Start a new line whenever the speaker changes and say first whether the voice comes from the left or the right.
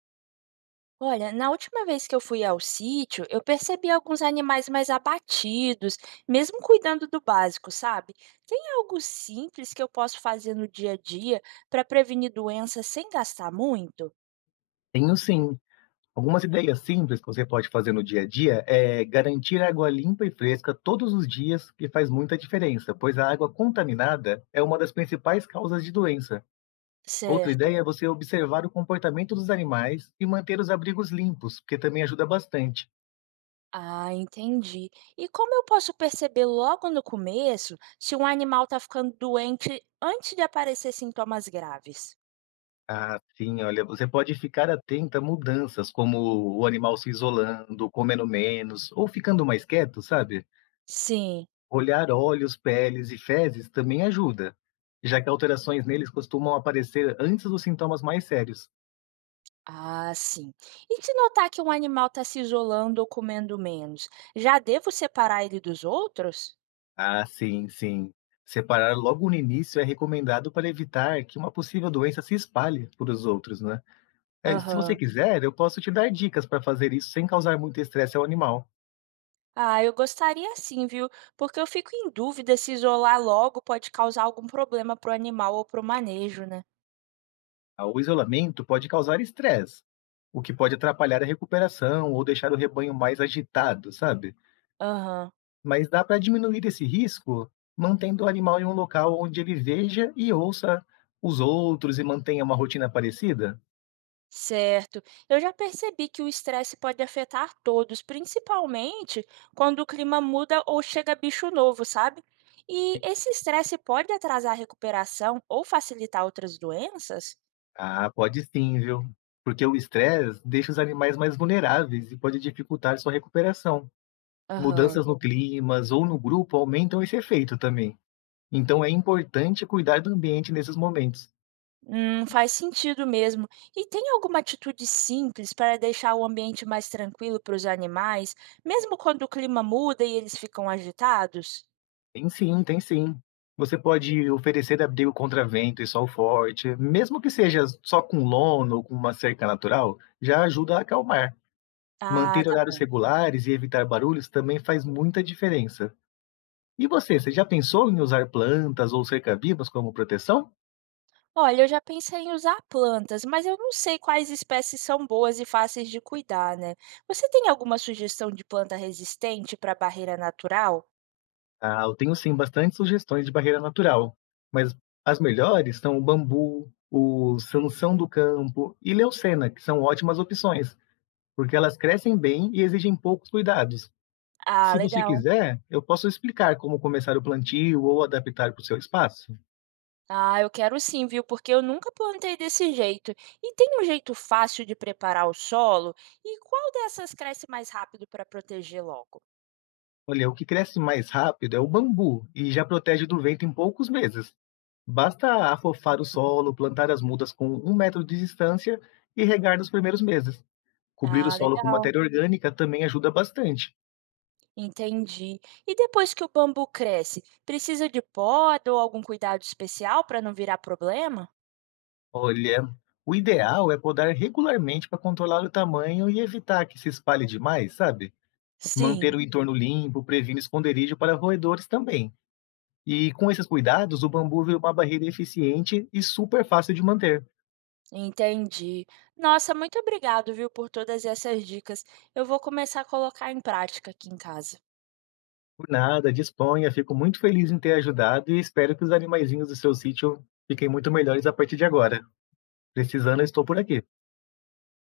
right: Olha, na última vez que eu fui ao sítio, eu percebi alguns animais mais abatidos, mesmo cuidando do básico, sabe? Tem algo simples que eu posso fazer no dia a dia para prevenir doenças sem gastar muito?
left: Tenho sim. Algumas ideias simples que você pode fazer no dia a dia é garantir água limpa e fresca todos os dias, que faz muita diferença, pois a água contaminada é uma das principais causas de doença. Outra
right: Certo.
left: ideia é você observar o comportamento dos animais e manter os abrigos limpos, porque também ajuda bastante.
right: Ah, entendi. E como eu posso perceber logo no começo se um animal está ficando doente antes de aparecer sintomas graves?
left: Ah, sim, olha, você pode ficar atenta a mudanças, como o animal se isolando, comendo menos ou ficando mais quieto, sabe?
right: Sim.
left: Olhar olhos, peles e fezes também ajuda, já que alterações neles costumam aparecer antes dos sintomas mais sérios.
right: Ah, sim. E se notar que um animal está se isolando ou comendo menos, já devo separar ele dos outros?
left: Ah, sim, sim. Separar logo no início é recomendado para evitar que uma possível doença se espalhe por os outros, né? Se você
right: Aham.
left: quiser, eu posso te dar dicas para fazer isso sem causar muito estresse ao animal.
right: Ah, eu gostaria sim, viu? Porque eu fico em dúvida se isolar logo pode causar algum problema para o animal ou para o manejo, né?
left: Ah, o isolamento pode causar estresse, o que pode atrapalhar a recuperação ou deixar o rebanho mais agitado, sabe?
right: Aham.
left: Mas dá para diminuir esse risco mantendo o animal em um local onde ele veja e ouça os outros e mantenha uma rotina parecida?
right: Certo. Eu já percebi que o estresse pode afetar todos, principalmente quando o clima muda ou chega bicho novo, sabe? E esse estresse pode atrasar a recuperação ou facilitar outras doenças?
left: Ah, pode sim, viu? Porque o estresse deixa os animais mais vulneráveis e pode dificultar sua recuperação.
right: Aham.
left: Mudanças no clima ou no grupo aumentam esse efeito também. Então é importante cuidar do ambiente nesses momentos.
right: Faz sentido mesmo. E tem alguma atitude simples para deixar o ambiente mais tranquilo para os animais, mesmo quando o clima muda e eles ficam agitados?
left: Tem sim, tem sim. Você pode oferecer abrigo contra vento e sol forte, mesmo que seja só com lona ou com uma cerca natural, já ajuda a acalmar.
right: Ah,
left: Manter
right: tá
left: horários
right: bom.
left: regulares e evitar barulhos também faz muita diferença. E você já pensou em usar plantas ou cerca-vivas como proteção?
right: Olha, eu já pensei em usar plantas, mas eu não sei quais espécies são boas e fáceis de cuidar, né? Você tem alguma sugestão de planta resistente para barreira natural?
left: Ah, eu tenho sim bastante sugestões de barreira natural, mas as melhores são o bambu, o sanção do campo e leucena, que são ótimas opções, porque elas crescem bem e exigem poucos cuidados.
right: Ah,
left: Se você
right: legal.
left: quiser, eu posso explicar como começar o plantio ou adaptar para o seu espaço.
right: Ah, eu quero sim, viu? Porque eu nunca plantei desse jeito. E tem um jeito fácil de preparar o solo? E qual dessas cresce mais rápido para proteger logo?
left: Olha, o que cresce mais rápido é o bambu e já protege do vento em poucos meses. Basta afofar o solo, plantar as mudas com um metro de distância e regar nos primeiros meses. Cobrir o
right: Ah,
left: solo com
right: legal.
left: matéria orgânica também ajuda bastante.
right: Entendi. E depois que o bambu cresce, precisa de poda ou algum cuidado especial para não virar problema?
left: Olha, o ideal é podar regularmente para controlar o tamanho e evitar que se espalhe demais, sabe?
right: Sim,
left: Manter o entorno limpo previne esconderijo para roedores também. E com esses cuidados, o bambu virou uma barreira eficiente e super fácil de manter.
right: entendi. Nossa, muito obrigado, viu, por todas essas dicas. Eu vou começar a colocar em prática aqui em casa.
left: Por nada, disponha, fico muito feliz em ter ajudado e espero que os animaizinhos do seu sítio fiquem muito melhores a partir de agora. Precisando, eu estou por aqui.